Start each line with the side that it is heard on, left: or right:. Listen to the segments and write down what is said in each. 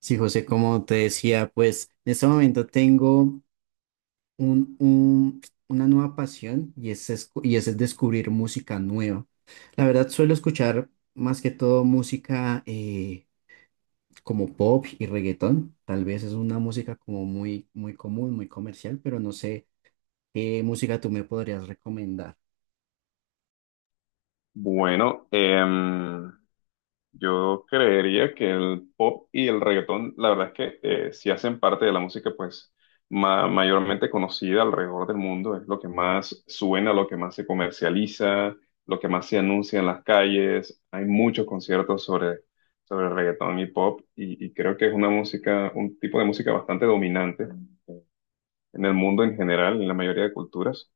right: Sí, José, como te decía, pues en este momento tengo un, un- una nueva pasión y es, y es descubrir música nueva. La verdad, suelo escuchar más que todo música como pop y reggaetón. Tal vez es una música como muy, muy común, muy comercial, pero no sé qué música tú me podrías recomendar.
left: Bueno, em, yo creería que el pop y el reggaetón, la verdad es que sí hacen parte de la música, pues mayormente conocida alrededor del mundo, es lo que más suena, lo que más se comercializa, lo que más se anuncia en las calles. Hay muchos conciertos sobre reggaetón y pop, y creo que es una música, un tipo de música bastante dominante en el mundo en general, en la mayoría de culturas.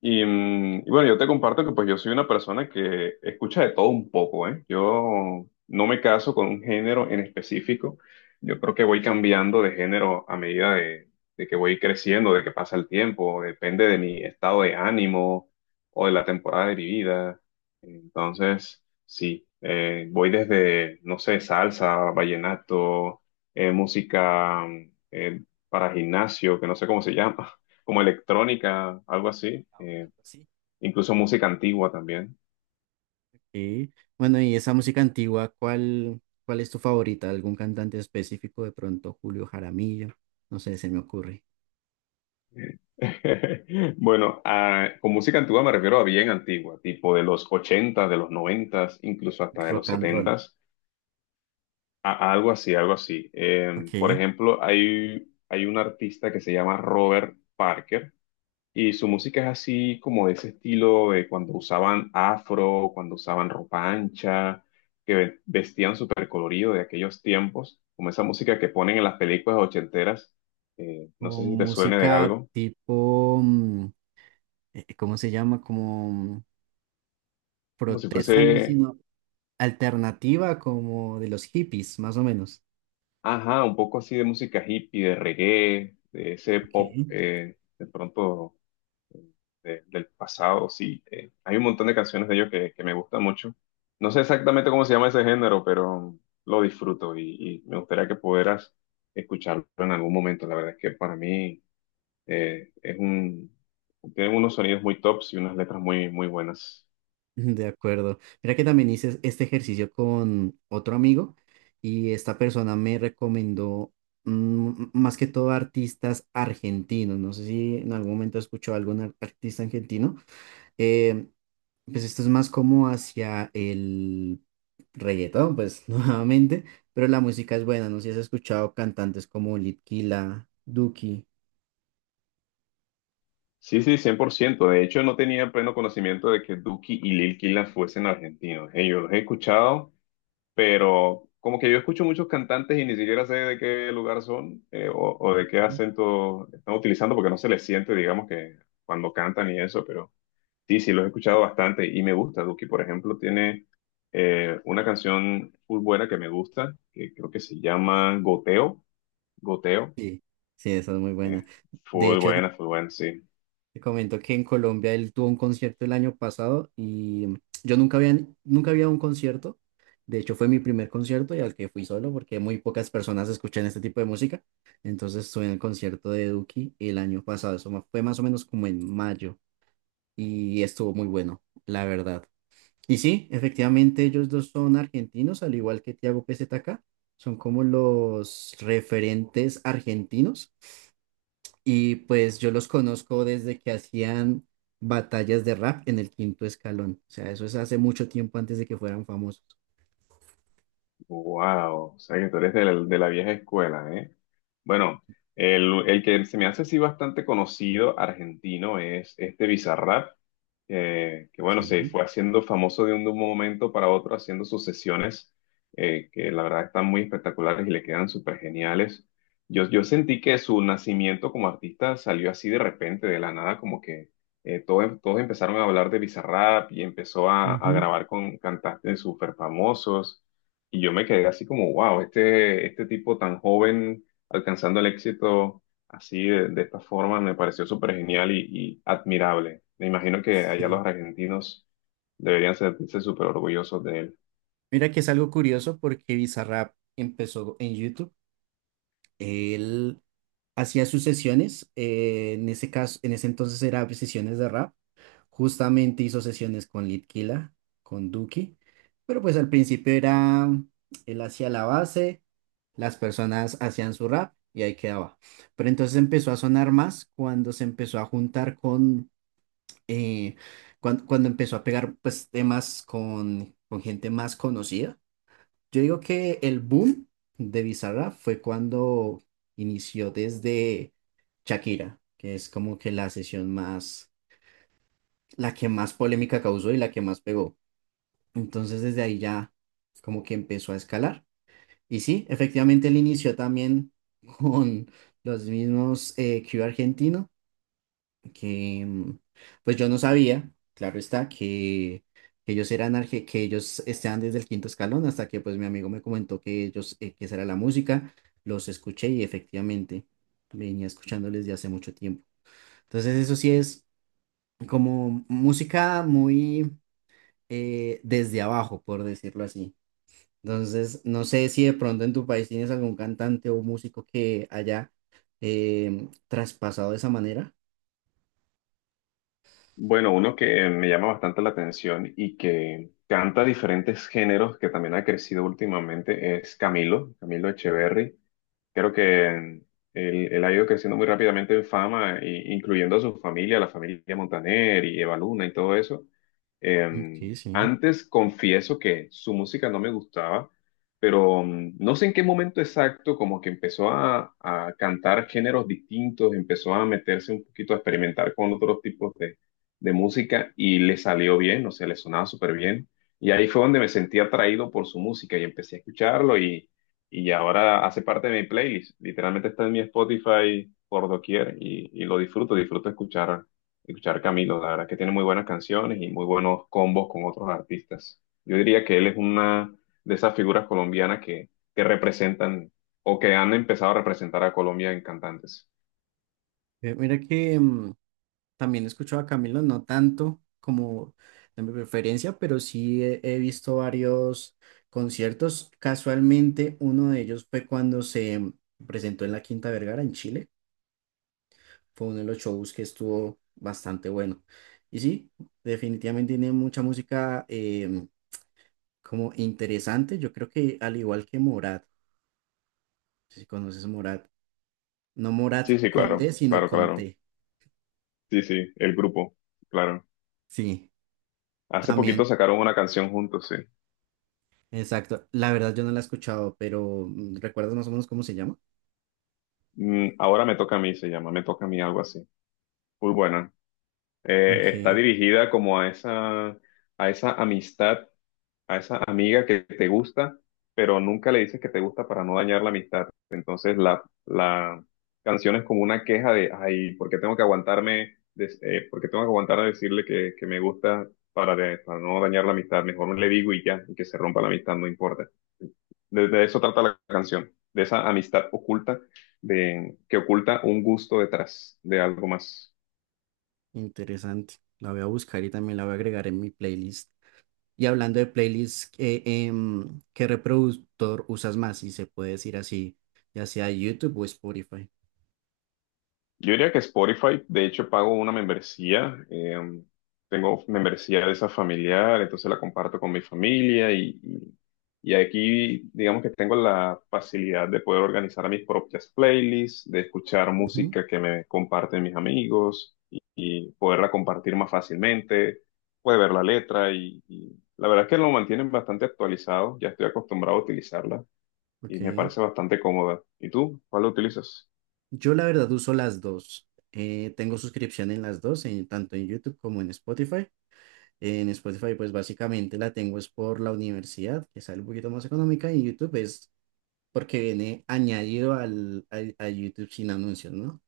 left: Y bueno, yo te comparto que pues yo soy una persona que escucha de todo un poco, ¿eh? Yo no me caso con un género en específico. Yo creo que voy cambiando de género a medida de que voy creciendo, de que pasa el tiempo. Depende de mi estado de ánimo o de la temporada de mi vida. Entonces, sí, voy desde, no sé, salsa, vallenato, eh, música mm, eh, para gimnasio, que no sé cómo se llama. Como electrónica, algo así, incluso música antigua también.
right: Sí. Bueno, y esa música antigua, ¿cuál, cuál es tu favorita? ¿Algún cantante específico? De pronto Julio Jaramillo, no sé, se me ocurre.
left: Bueno, con música antigua me refiero a bien antigua, tipo de los 80 de los 90 incluso hasta de
right: Rock
left: los
right: and roll.
left: 70, a algo así, algo así. Por
right: Ok.
left: ejemplo, hay un artista que se llama Robert Parker. Y su música es así como de ese estilo de cuando usaban afro, cuando usaban ropa ancha, que vestían súper colorido de aquellos tiempos, como esa música que ponen en las películas ochenteras. No sé
right: O
left: si te suene de
right: música
left: algo,
right: tipo, ¿cómo se llama? Como
left: como si
right: protesta, no,
left: fuese,
right: sino alternativa, como de los hippies, más o menos.
left: ajá, un poco así de música hippie, de reggae, de ese pop,
right: Ok.
left: de pronto del pasado, sí. Hay un montón de canciones de ellos que me gustan mucho. No sé exactamente cómo se llama ese género, pero lo disfruto y me gustaría que pudieras escucharlo en algún momento. La verdad es que para mí eh, es un, tienen unos sonidos muy tops y unas letras muy, muy buenas.
right: De acuerdo. Mira que también hice este ejercicio con otro amigo y esta persona me recomendó más que todo artistas argentinos. No sé si en algún momento escuchó algún artista argentino. Eh, pues esto es más como hacia el reggaetón, pues nuevamente, pero la música es buena. No sé si has escuchado cantantes como Litkila, Duki.
left: Sí, sí, cien por ciento. De hecho, no tenía pleno conocimiento de que Duki y Lil Killah fuesen argentinos. Yo los he escuchado, pero como que yo escucho muchos cantantes y ni siquiera sé de qué lugar son o de qué acento están utilizando porque no se les siente, digamos, que cuando cantan y eso, pero sí, sí, los he escuchado bastante y me gusta. Duki, por ejemplo, tiene una canción full buena que me gusta, que creo que se llama Goteo,
right: Sí, sí, esa es muy buena.
left: eh,
right: De hecho,
left: full buena, sí.
right: te comento que en Colombia él tuvo un concierto el año pasado y yo nunca había, nunca había un concierto. De hecho, fue mi primer concierto y al que fui solo porque muy pocas personas escuchan este tipo de música. Entonces estuve en el concierto de Duki el año pasado. Eso fue más o menos como en mayo y estuvo muy bueno, la verdad. Y sí, efectivamente ellos dos son argentinos, al igual que Tiago PZK. Son como los referentes argentinos y pues yo los conozco desde que hacían batallas de rap en el quinto escalón. O sea, eso es hace mucho tiempo antes de que fueran famosos.
left: Wow, o sea que tú eres de la vieja escuela, ¿eh? Bueno, el que se me hace así bastante conocido argentino es este Bizarrap, que bueno, se
right: Sí.
left: fue haciendo famoso de un momento para otro, haciendo sus sesiones, que la verdad están muy espectaculares y le quedan súper geniales. Yo sentí que su nacimiento como artista salió así de repente, de la nada, como que todos empezaron a hablar de Bizarrap y empezó a
right: Ujú.
left: grabar con cantantes súper famosos. Y yo me quedé así como, wow, este tipo tan joven alcanzando el éxito así de esta forma me pareció súper genial y admirable. Me imagino que allá
right: Sí.
left: los argentinos deberían sentirse súper orgullosos de él.
right: Mira que es algo curioso porque Bizarrap empezó en YouTube. Él hacía sus sesiones, en ese caso, en ese entonces era sesiones de rap. Justamente hizo sesiones con Litkila, con Duki, pero pues al principio era, él hacía la base, las personas hacían su rap y ahí quedaba. Pero entonces empezó a sonar más cuando se empezó a juntar con, eh, cuando, empezó a pegar pues temas con gente más conocida. Yo digo que el boom de Bizarra fue cuando inició desde Shakira, que es como que la sesión más, la que más polémica causó y la que más pegó. Entonces desde ahí ya como que empezó a escalar. Y sí, efectivamente él inició también con los mismos Q argentino, que pues yo no sabía, claro está, que ellos eran que ellos estaban desde el quinto escalón hasta que pues mi amigo me comentó que ellos, que esa era la música, los escuché y efectivamente venía escuchándoles de hace mucho tiempo. Entonces eso sí es como música muy desde abajo, por decirlo así. Entonces, no sé si de pronto en tu país tienes algún cantante o músico que haya traspasado de esa manera.
left: Bueno, uno que me llama bastante la atención y que canta diferentes géneros que también ha crecido últimamente es Camilo, Camilo Echeverry. Creo que él, Él ha ido creciendo muy rápidamente en fama, incluyendo a su familia, la familia Montaner y Eva Luna y todo eso. Eh,
right: Ok, sí.
left: Antes confieso que su música no me gustaba, pero no sé en qué momento exacto como que empezó a cantar géneros distintos, empezó a meterse un poquito a experimentar con otros tipos de música y le salió bien, o sea, le sonaba súper bien. Y ahí fue donde me sentí atraído por su música y empecé a escucharlo y ahora hace parte de mi playlist. Literalmente está en mi Spotify por doquier y lo disfruto, disfruto escuchar, escuchar Camilo. La verdad que tiene muy buenas canciones y muy buenos combos con otros artistas. Yo diría que él es una de esas figuras colombianas que representan o que han empezado a representar a Colombia en cantantes.
right: Mira que también he escuchado a Camilo, no tanto como de mi preferencia, pero sí he, he visto varios conciertos. Casualmente, uno de ellos fue cuando se presentó en la Quinta Vergara en Chile. Fue uno de los shows que estuvo bastante bueno. Y sí, definitivamente tiene mucha música como interesante. Yo creo que al igual que Morat, si conoces Morat, no Morat
left: Sí, sí,
right: con
left: claro,
right: D, sino
left: claro,
right: con
left: claro.
right: T.
left: Sí, sí, el grupo, claro.
right: Sí,
left: Hace
right: también,
left: poquito sacaron una canción juntos, sí.
right: exacto. La verdad yo no la he escuchado, pero ¿recuerdas más o menos cómo se llama?
left: Mm, ahora me toca a mí, se llama, me toca a mí algo así. Muy buena. Está
right: Ok,
left: dirigida como a esa amistad, a esa amiga que te gusta, pero nunca le dices que te gusta para no dañar la amistad. Entonces la canción es como una queja de, ay, ¿por qué tengo que aguantarme, por qué tengo que aguantar a decirle que me gusta para no dañar la amistad? Mejor no le digo y ya, y que se rompa la amistad, no importa. De eso trata la canción, de esa amistad oculta, de, que oculta un gusto detrás de algo más.
right: interesante. La voy a buscar y también la voy a agregar en mi playlist. Y hablando de playlists, ¿qué reproductor usas más? Si se puede decir así, ya sea YouTube o Spotify.
left: Yo diría que Spotify, de hecho, pago una membresía. Tengo membresía de esa familiar, entonces la comparto con mi familia y aquí, digamos que tengo la facilidad de poder organizar mis propias playlists, de escuchar
right: Ujú,
left: música que me comparten mis amigos y poderla compartir más fácilmente. Puede ver la letra y la verdad es que lo mantienen bastante actualizado. Ya estoy acostumbrado a utilizarla y me
right: ok.
left: parece bastante cómoda. ¿Y tú? ¿Cuál lo utilizas?
right: Yo la verdad uso las dos. Tengo suscripción en las dos, tanto en YouTube como en Spotify. En Spotify pues básicamente la tengo es por la universidad, que sale un poquito más económica, y en YouTube es porque viene añadido al, a YouTube sin anuncios, ¿no?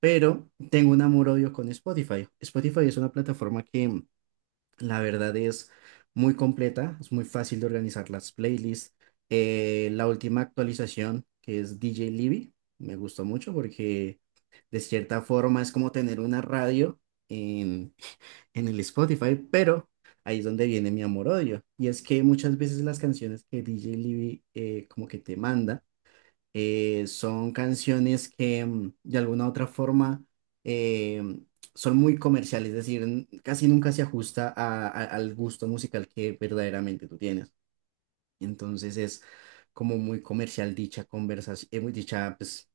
right: Pero tengo un amor-odio con Spotify. Spotify es una plataforma que... la verdad es muy completa, es muy fácil de organizar las playlists. La última actualización, que es DJ Libby, me gustó mucho porque de cierta forma es como tener una radio en, en el Spotify, pero ahí es donde viene mi amor-odio. Y es que muchas veces las canciones que DJ Libby como que te manda, son canciones que de alguna u otra forma eh, son muy comerciales, es decir, casi nunca se ajusta al gusto musical que verdaderamente tú tienes. Entonces es como muy comercial dicha conversación, dicha pues,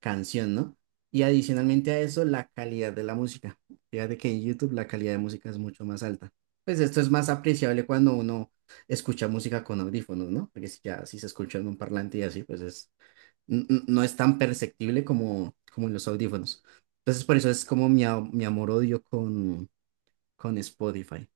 right: canción, ¿no? Y adicionalmente a eso, la calidad de la música. Fíjate que en YouTube la calidad de música es mucho más alta. Pues esto es más apreciable cuando uno escucha música con audífonos, ¿no? Porque si ya si se escucha en un parlante y así, pues es no es tan perceptible como, como en los audífonos. Entonces, por eso es como mi, mi amor-odio con Spotify.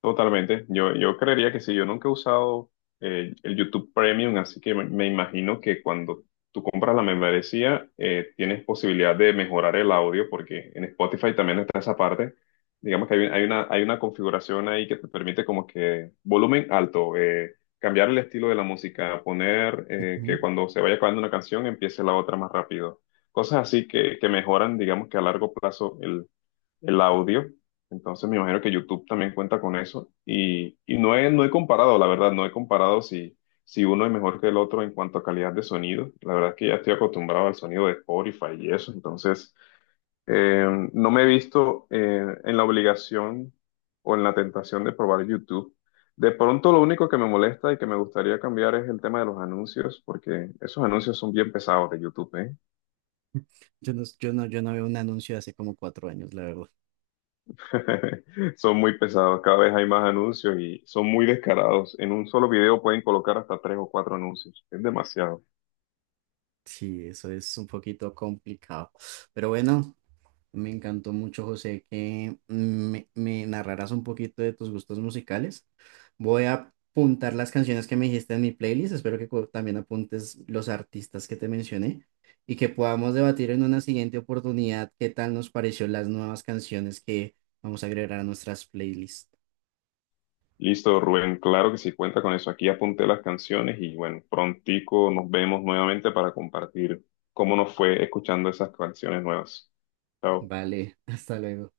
left: Totalmente. Yo creería que sí. Yo nunca he usado el YouTube Premium, así que me imagino que cuando tú compras la membresía, tienes posibilidad de mejorar el audio, porque en Spotify también está esa parte. Digamos que hay una configuración ahí que te permite como que volumen alto, cambiar el estilo de la música, poner
right: Ujú.
left: que cuando se vaya acabando una canción empiece la otra más rápido. Cosas así que mejoran, digamos que a largo plazo el audio. Entonces me imagino que YouTube también cuenta con eso. Y no he comparado, la verdad, no he comparado si, si uno es mejor que el otro en cuanto a calidad de sonido. La verdad es que ya estoy acostumbrado al sonido de Spotify y eso. Entonces, no me he visto en la obligación o en la tentación de probar YouTube. De pronto lo único que me molesta y que me gustaría cambiar es el tema de los anuncios, porque esos anuncios son bien pesados de YouTube, ¿eh?
right: Yo no veo un anuncio de hace como cuatro años, la verdad.
left: Son muy pesados, cada vez hay más anuncios y son muy descarados. En un solo video pueden colocar hasta tres o cuatro anuncios. Es demasiado.
right: Sí, eso es un poquito complicado. Pero bueno, me encantó mucho, José, que me narraras un poquito de tus gustos musicales. Voy a apuntar las canciones que me dijiste en mi playlist. Espero que también apuntes los artistas que te mencioné y que podamos debatir en una siguiente oportunidad qué tal nos pareció las nuevas canciones que vamos a agregar a nuestras playlists.
left: Listo, Rubén, claro que sí, cuenta con eso. Aquí apunté las canciones y bueno, prontico nos vemos nuevamente para compartir cómo nos fue escuchando esas canciones nuevas. Chao.
right: Vale, hasta luego.